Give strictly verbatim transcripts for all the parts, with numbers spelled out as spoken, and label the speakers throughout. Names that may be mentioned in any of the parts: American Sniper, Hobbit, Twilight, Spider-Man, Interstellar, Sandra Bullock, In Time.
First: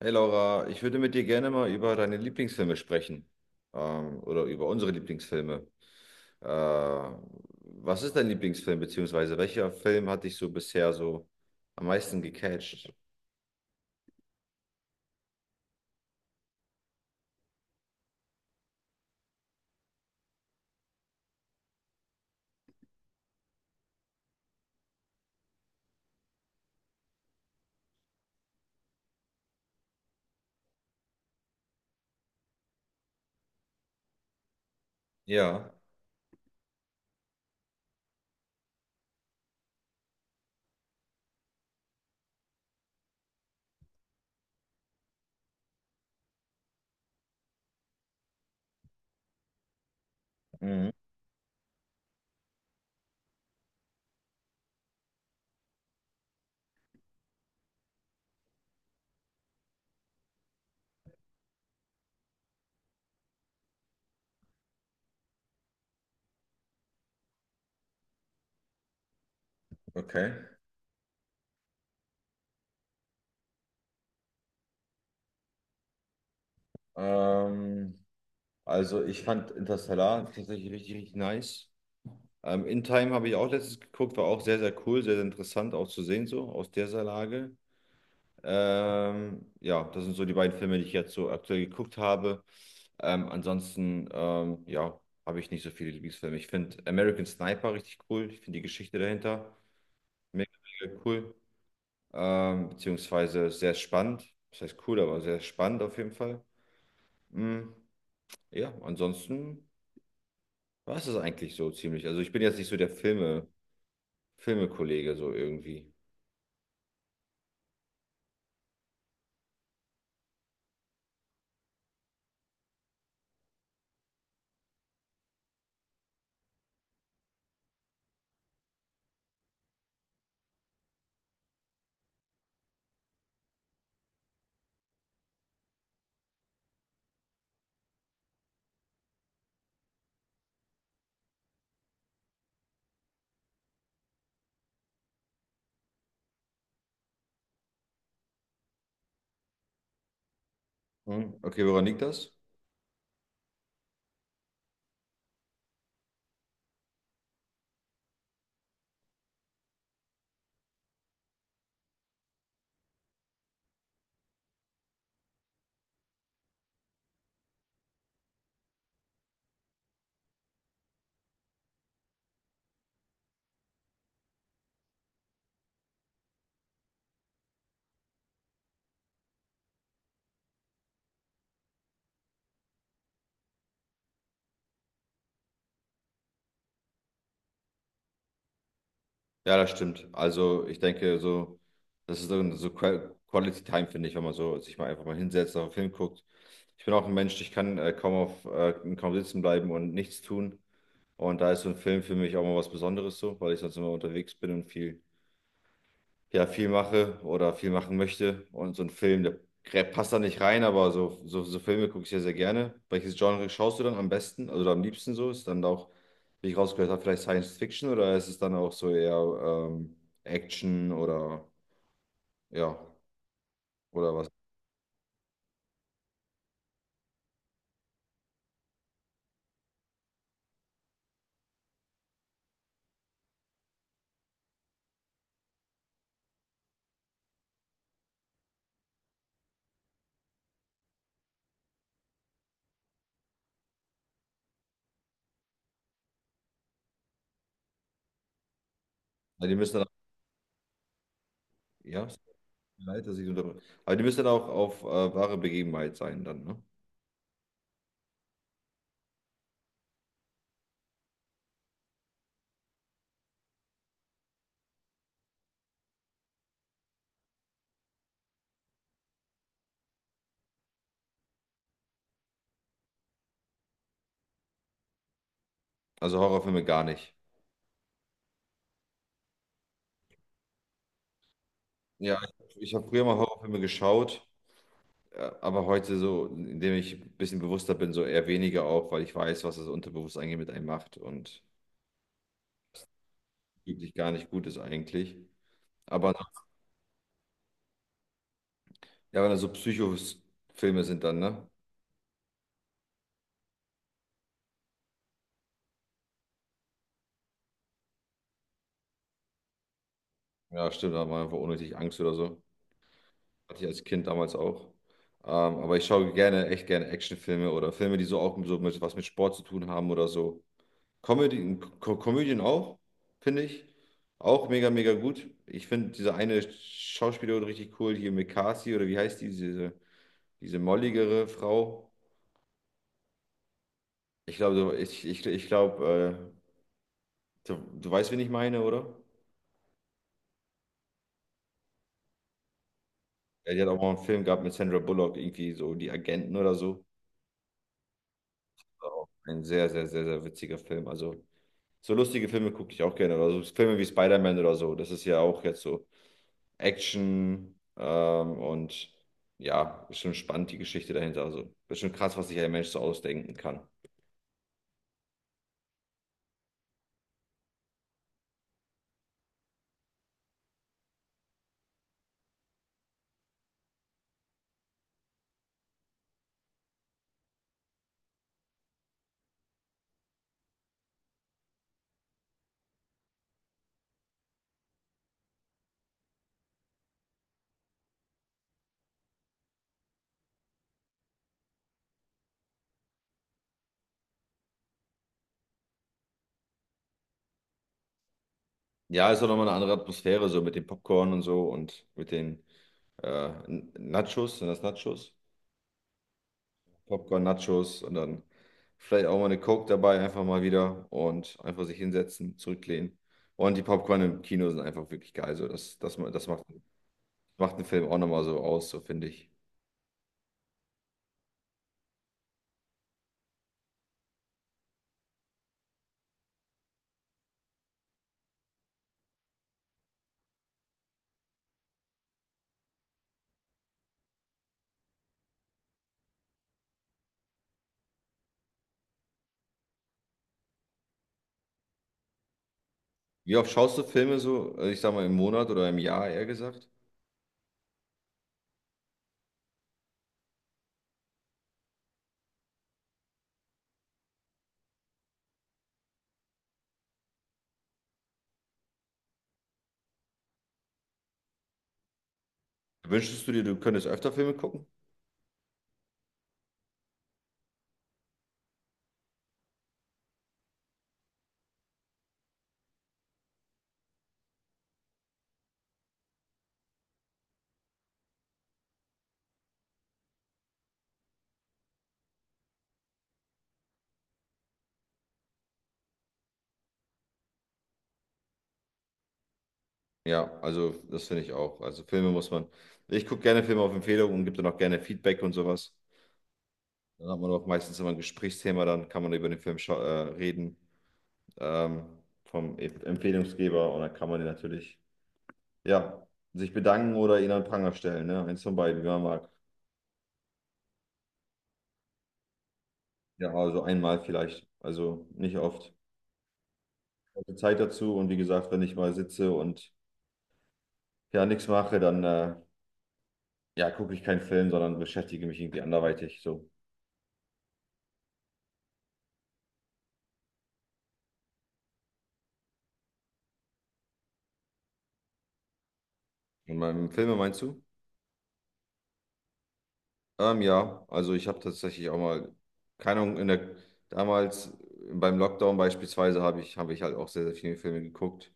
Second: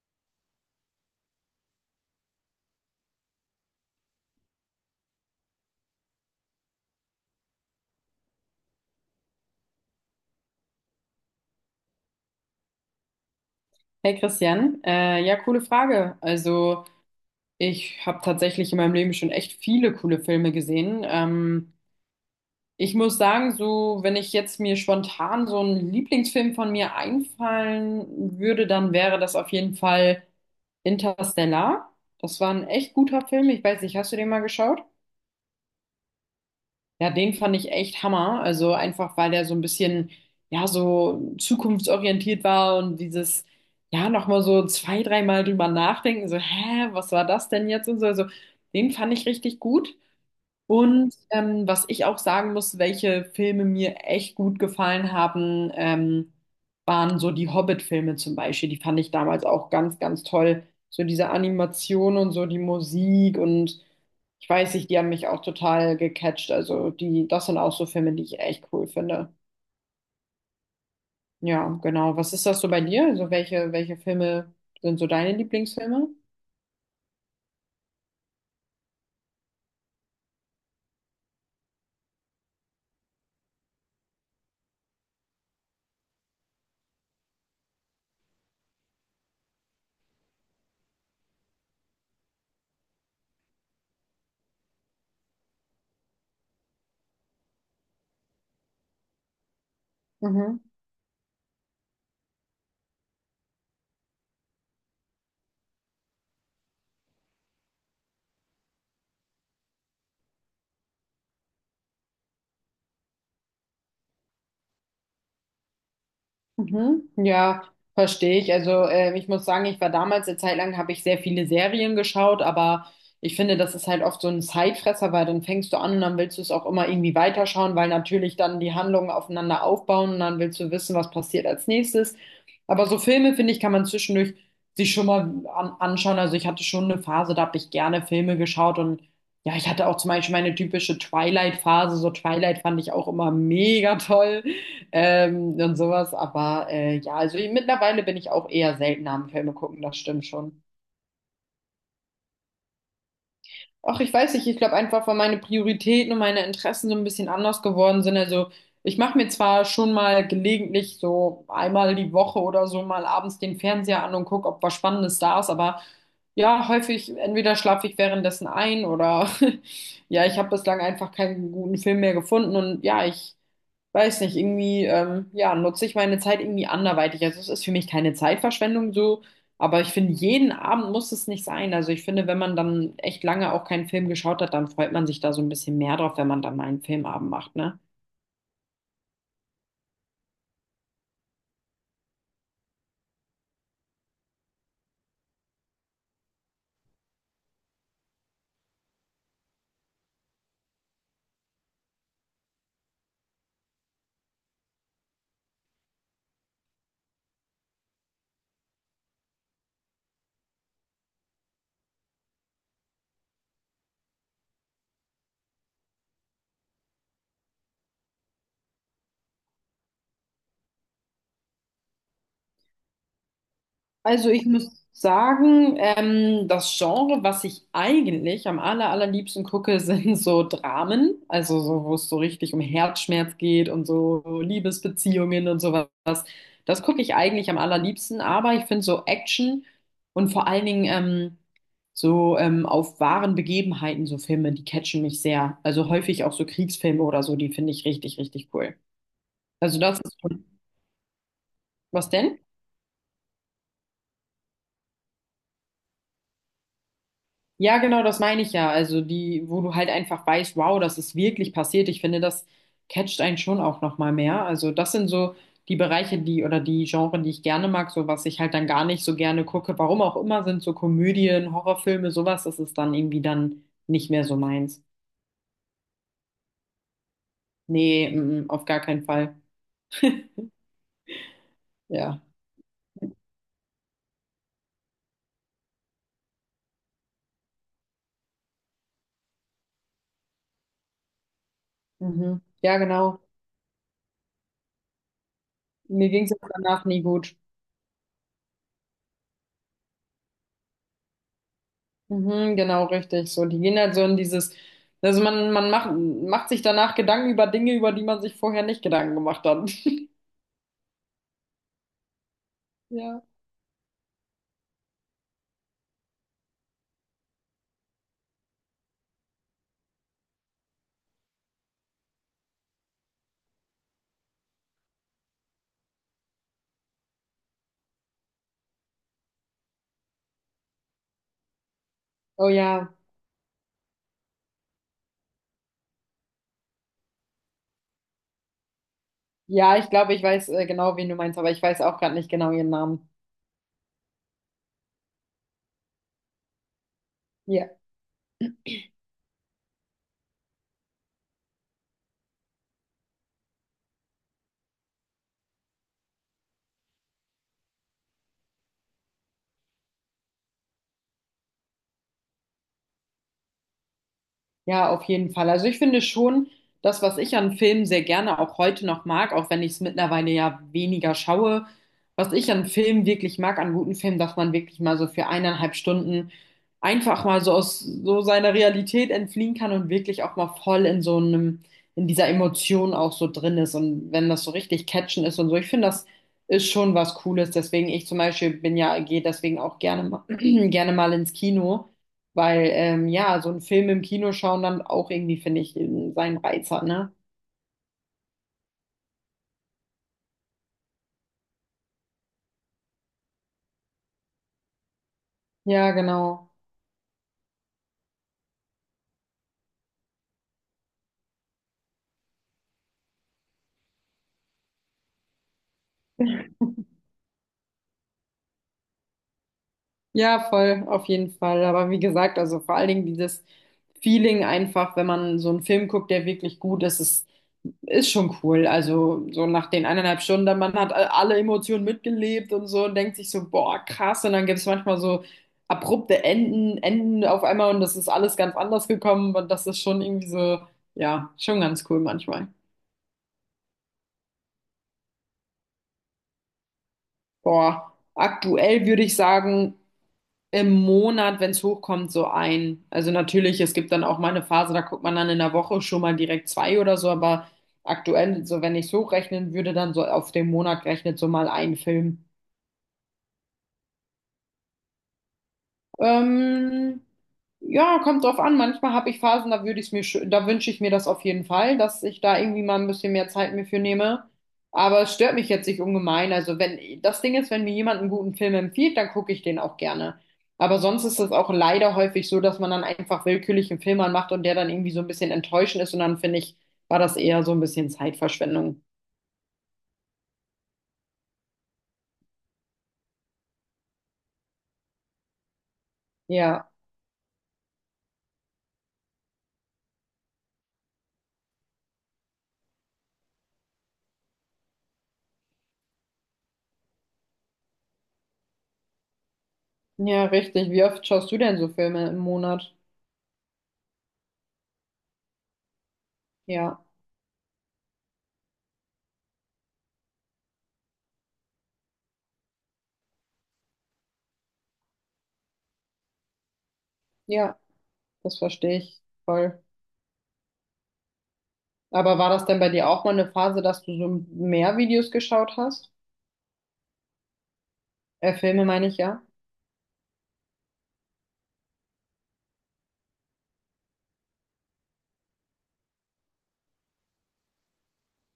Speaker 1: Hey Laura, ich würde mit dir gerne mal über deine Lieblingsfilme sprechen. Ähm, oder über unsere Lieblingsfilme. Äh, was ist dein Lieblingsfilm, beziehungsweise welcher Film hat dich so bisher so am meisten gecatcht?
Speaker 2: Hey Christian, äh, ja, coole Frage. Also ich habe tatsächlich in meinem Leben schon echt viele coole Filme gesehen. Ähm, ich muss sagen, so wenn ich jetzt mir spontan so einen Lieblingsfilm von mir einfallen würde, dann wäre das auf jeden Fall Interstellar. Das war ein echt guter Film. Ich weiß nicht, hast du den mal geschaut?
Speaker 1: Ja,
Speaker 2: Ja, den fand ich echt Hammer. Also einfach, weil der so ein bisschen, ja, so zukunftsorientiert war und dieses, ja, nochmal so zwei, dreimal drüber nachdenken, so, hä, was war das denn jetzt und so. Also den fand ich richtig gut.
Speaker 1: mhm,
Speaker 2: Und ähm, was ich auch sagen muss, welche Filme mir echt gut gefallen haben, ähm, waren so die Hobbit-Filme zum Beispiel. Die fand ich damals auch ganz, ganz toll. So diese Animation und so die Musik und ich weiß nicht, die haben mich auch total gecatcht. Also die, das sind auch so Filme, die ich echt cool finde.
Speaker 1: okay.
Speaker 2: Ja, genau. Was ist das so bei dir? Also welche, welche Filme sind so deine Lieblingsfilme?
Speaker 1: Ähm, also ich fand Interstellar tatsächlich richtig, richtig nice. Ähm, In Time habe ich auch letztens geguckt, war auch sehr, sehr cool, sehr, sehr interessant auch zu sehen, so aus dieser Lage. Ähm, ja, das sind so die beiden Filme, die ich jetzt so aktuell geguckt habe. Ähm, ansonsten, ähm, ja, habe ich nicht so viele Lieblingsfilme. Ich finde American Sniper richtig cool. Ich finde die Geschichte dahinter mega,
Speaker 2: Mhm.
Speaker 1: mega cool. Ähm, beziehungsweise sehr spannend. Das heißt cool, aber sehr spannend auf jeden Fall. Mm, ja, ansonsten war es das eigentlich so ziemlich. Also ich bin jetzt nicht so der Filme, Filmekollege so irgendwie.
Speaker 2: Mhm. Ja, verstehe ich. Also äh, ich muss sagen, ich war damals eine Zeit lang, habe ich sehr viele Serien geschaut, aber ich finde, das ist halt oft so ein Zeitfresser, weil dann fängst du an und dann willst du es auch immer irgendwie weiterschauen, weil natürlich dann die Handlungen aufeinander aufbauen und dann willst du wissen, was passiert als nächstes. Aber so Filme, finde ich, kann man zwischendurch sich schon mal an anschauen. Also ich hatte schon eine Phase, da habe ich gerne Filme geschaut und ja, ich hatte auch zum Beispiel meine typische Twilight-Phase. So Twilight fand ich auch immer mega toll ähm, und sowas. Aber äh, ja, also mittlerweile bin ich auch eher seltener am Filme gucken, das stimmt schon.
Speaker 1: Hm, okay, woran liegt das?
Speaker 2: Ach, ich weiß nicht, ich glaube einfach, weil meine Prioritäten und meine Interessen so ein bisschen anders geworden sind. Also ich mache mir zwar schon mal gelegentlich so einmal die Woche oder so mal abends den Fernseher an und gucke, ob was Spannendes da ist, aber ja, häufig entweder schlafe ich währenddessen ein oder ja, ich habe bislang einfach keinen guten Film mehr gefunden und ja, ich weiß nicht, irgendwie, ähm, ja, nutze ich meine Zeit irgendwie anderweitig. Also es ist für mich keine Zeitverschwendung so, aber ich finde, jeden Abend muss es nicht sein. Also ich finde, wenn man dann echt lange auch keinen Film geschaut hat, dann freut man sich da so ein bisschen mehr drauf, wenn man dann mal einen Filmabend macht, ne?
Speaker 1: Ja, das stimmt. Also ich denke, so, das ist so so Qua- Quality Time, finde ich, wenn man so sich mal einfach mal hinsetzt, auf einen Film guckt. Ich bin auch ein Mensch, ich kann äh, kaum auf äh, kaum sitzen bleiben und nichts tun. Und da ist so ein Film für mich auch mal was Besonderes so, weil ich sonst immer unterwegs bin und viel ja, viel mache oder viel machen möchte. Und so ein Film, der grä- passt da nicht rein, aber so, so, so Filme gucke ich sehr sehr gerne. Welches Genre schaust du dann am besten, also am liebsten so? Ist dann auch, wie ich rausgehört habe, vielleicht Science Fiction oder ist es dann auch so eher ähm, Action oder ja, oder was?
Speaker 2: Also ich muss sagen, ähm, das Genre, was ich eigentlich am aller, allerliebsten gucke, sind so Dramen, also so, wo es so richtig um Herzschmerz geht und so Liebesbeziehungen und sowas. Das gucke ich eigentlich am allerliebsten, aber ich finde so Action und vor allen Dingen ähm, so ähm, auf wahren Begebenheiten so Filme, die catchen mich sehr. Also häufig auch so Kriegsfilme oder so, die finde ich richtig, richtig cool.
Speaker 1: Ja, die
Speaker 2: Also
Speaker 1: müssen dann,
Speaker 2: das ist schon,
Speaker 1: ja,
Speaker 2: was
Speaker 1: es tut
Speaker 2: denn?
Speaker 1: mir leid, dass ich so unterbreche. Aber die müssen dann auch auf äh, wahre Begebenheit sein dann, ne?
Speaker 2: Ja, genau, das meine ich ja. Also die, wo du halt einfach weißt, wow, das ist wirklich passiert. Ich finde, das catcht einen schon auch noch mal mehr. Also das sind so die Bereiche, die oder die Genre, die ich gerne mag, so was ich halt dann gar nicht so gerne gucke. Warum auch immer sind so Komödien, Horrorfilme, sowas, das ist dann irgendwie dann nicht mehr so meins.
Speaker 1: Also Horrorfilme gar nicht.
Speaker 2: Nee, mm, mm, auf gar keinen Fall.
Speaker 1: Ja,
Speaker 2: Ja.
Speaker 1: ich, ich habe früher mal Horrorfilme geschaut. Ja, aber heute so, indem ich ein bisschen bewusster bin, so eher weniger auch, weil ich weiß, was das Unterbewusstsein eigentlich mit einem macht und
Speaker 2: Mhm. Ja, genau.
Speaker 1: wirklich gar nicht gut ist eigentlich.
Speaker 2: Mir
Speaker 1: Aber
Speaker 2: ging es danach nie gut.
Speaker 1: ja, wenn das so Psychofilme sind dann, ne?
Speaker 2: Mhm, genau, richtig. So, die gehen halt so in dieses, also man, man macht, macht sich danach Gedanken über Dinge, über die man sich vorher nicht Gedanken gemacht hat.
Speaker 1: Ja, stimmt, da hat man einfach unnötig Angst oder so.
Speaker 2: Ja.
Speaker 1: Hatte ich als Kind damals auch. Ähm, aber ich schaue gerne, echt gerne Actionfilme oder Filme, die so auch so mit, was mit Sport zu tun haben oder so. Comedy, Co Komödien auch, finde ich. Auch mega, mega gut. Ich finde diese eine Schauspielerin richtig cool, hier Mekasi oder wie heißt die, diese, diese molligere Frau.
Speaker 2: Oh ja.
Speaker 1: Ich glaube, du- ich, ich, ich glaube, äh, du, du weißt, wen ich meine, oder?
Speaker 2: Ja, ich glaube, ich weiß äh, genau, wen du meinst, aber ich weiß auch gerade nicht genau ihren Namen.
Speaker 1: Ja, die hat auch mal einen Film gehabt mit Sandra Bullock, irgendwie so Die Agenten oder so.
Speaker 2: Ja.
Speaker 1: War auch ein sehr, sehr, sehr, sehr witziger Film. Also so lustige Filme gucke ich auch gerne. Oder so Filme wie Spider-Man oder so. Das ist ja auch jetzt so. Action ähm, und ja, ist schon spannend die Geschichte dahinter. Also ist schon krass, was sich ein Mensch so ausdenken kann.
Speaker 2: Ja, auf jeden Fall. Also ich finde schon, das, was ich an Filmen sehr gerne auch heute noch mag, auch wenn ich es mittlerweile ja weniger schaue, was ich an Filmen wirklich mag, an guten Filmen, dass man wirklich mal so für eineinhalb Stunden einfach mal so aus so seiner Realität entfliehen kann und wirklich auch mal voll in so einem, in dieser Emotion auch so drin ist. Und wenn das so richtig catchen ist und so, ich finde, das ist schon was Cooles. Deswegen, ich zum Beispiel bin ja, gehe deswegen auch gerne, mal- gerne mal ins Kino. Weil, ähm, ja, so einen Film im Kino schauen dann auch irgendwie, finde ich, ähm, seinen Reiz hat, ne?
Speaker 1: Ja, ist auch nochmal eine andere Atmosphäre, so mit dem Popcorn und so und mit den äh, N- Nachos, sind das Nachos?
Speaker 2: Ja, genau.
Speaker 1: Popcorn, Nachos und dann vielleicht auch mal eine Coke dabei, einfach mal wieder und einfach sich hinsetzen, zurücklehnen. Und die Popcorn im Kino sind einfach wirklich geil. So, das, das, ma- das macht, macht einen Film auch nochmal so aus, so finde ich.
Speaker 2: Ja, voll, auf jeden Fall. Aber wie gesagt, also vor allen Dingen dieses Feeling einfach, wenn man so einen Film guckt, der wirklich gut ist, ist, ist schon cool. Also so nach den eineinhalb Stunden, dann man hat alle Emotionen mitgelebt und so und denkt sich so, boah, krass. Und dann gibt es manchmal so abrupte Enden, Enden auf einmal und das ist alles ganz anders gekommen und das ist schon irgendwie so, ja, schon ganz cool manchmal.
Speaker 1: Wie oft schaust du Filme so, äh, ich sag mal im Monat oder im Jahr eher gesagt?
Speaker 2: Boah, aktuell würde ich sagen, im Monat, wenn es hochkommt, so ein. Also natürlich, es gibt dann auch mal eine Phase, da guckt man dann in der Woche schon mal direkt zwei oder so, aber aktuell, so wenn ich es hochrechnen würde, dann so auf den Monat gerechnet so mal ein Film.
Speaker 1: Wünschst du dir, du könntest öfter Filme gucken?
Speaker 2: Ähm, ja, kommt drauf an. Manchmal habe ich Phasen, da würde ich mir, schö- da wünsche ich mir das auf jeden Fall, dass ich da irgendwie mal ein bisschen mehr Zeit mir für nehme. Aber es stört mich jetzt nicht ungemein. Also wenn, das Ding ist, wenn mir jemand einen guten Film empfiehlt, dann gucke ich den auch gerne. Aber sonst ist es auch leider häufig so, dass man dann einfach willkürlich einen Film anmacht und der dann irgendwie so ein bisschen enttäuschend ist. Und dann finde ich, war das eher so ein bisschen Zeitverschwendung.
Speaker 1: Ja, also das finde ich auch. Also Filme muss man. Ich gucke gerne Filme auf Empfehlung und gebe dann auch gerne Feedback und sowas.
Speaker 2: Ja,
Speaker 1: Dann hat man auch meistens immer ein Gesprächsthema, dann kann man über den Film schau- äh, reden ähm, vom E- Empfehlungsgeber und dann kann man den natürlich, ja, sich bedanken oder ihn an den Pranger stellen, ne? Eins von beiden, wie man mag.
Speaker 2: ja, richtig. Wie oft schaust du denn so Filme im Monat?
Speaker 1: Ja, also einmal vielleicht, also nicht oft.
Speaker 2: Ja,
Speaker 1: Also Zeit dazu und wie gesagt, wenn ich mal sitze und ja nichts mache, dann äh, ja, gucke ich keinen Film, sondern beschäftige mich irgendwie anderweitig so.
Speaker 2: ja, das verstehe ich voll. Aber war das denn bei dir auch mal eine Phase, dass du so mehr Videos geschaut hast?
Speaker 1: In meinem Filme meinst du?
Speaker 2: Äh, Filme meine ich, ja.
Speaker 1: Ähm, ja, also ich habe tatsächlich auch mal, keine Ahnung, in der, damals beim Lockdown beispielsweise habe ich, habe ich halt auch sehr, sehr viele Filme geguckt,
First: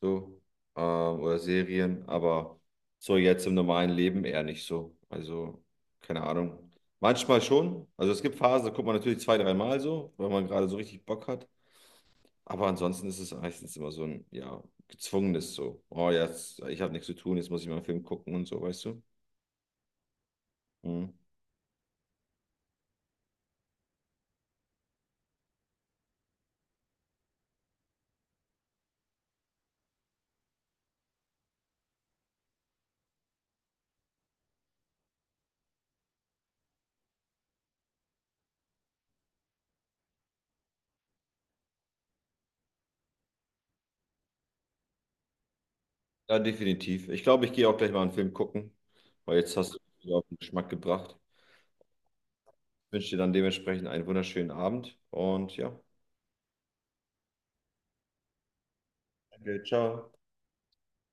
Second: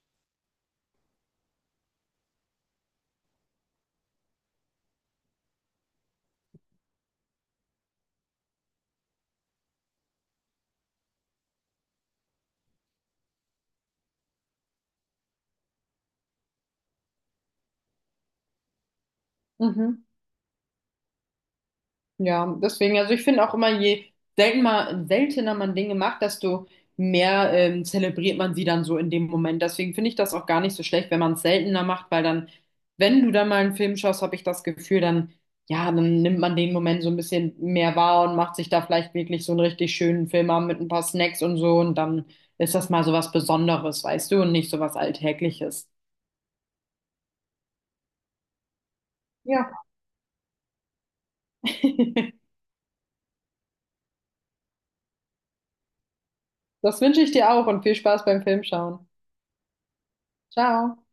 Speaker 1: so, ähm, oder Serien, aber so jetzt im normalen Leben eher nicht so. Also, keine Ahnung. Manchmal schon. Also es gibt Phasen, da guckt man natürlich zwei, dreimal so, weil man gerade so richtig Bock hat. Aber ansonsten ist es meistens immer so ein, ja, gezwungenes so. Oh, jetzt, ich habe nichts zu tun, jetzt muss ich mal einen Film gucken und so, weißt du?
Speaker 2: Mhm.
Speaker 1: Mhm.
Speaker 2: Ja, deswegen, also ich finde auch immer, je selten mal, seltener man Dinge macht, desto mehr ähm, zelebriert man sie dann so in dem Moment. Deswegen finde ich das auch gar nicht so schlecht, wenn man es seltener macht, weil dann, wenn du dann mal einen Film schaust, habe ich das Gefühl, dann, ja, dann nimmt man den Moment so ein bisschen mehr wahr und macht sich da vielleicht wirklich so einen richtig schönen Film an mit ein paar Snacks und so und dann ist das mal so was Besonderes, weißt du, und nicht so was Alltägliches.
Speaker 1: Ja, definitiv. Ich glaube, ich gehe auch gleich mal einen Film gucken, weil jetzt hast du
Speaker 2: Ja.
Speaker 1: mich wieder auf den Geschmack gebracht. Ich wünsche dir dann dementsprechend einen wunderschönen Abend und ja,
Speaker 2: Das wünsche ich dir auch und viel Spaß beim Filmschauen.
Speaker 1: danke, ciao.
Speaker 2: Ciao.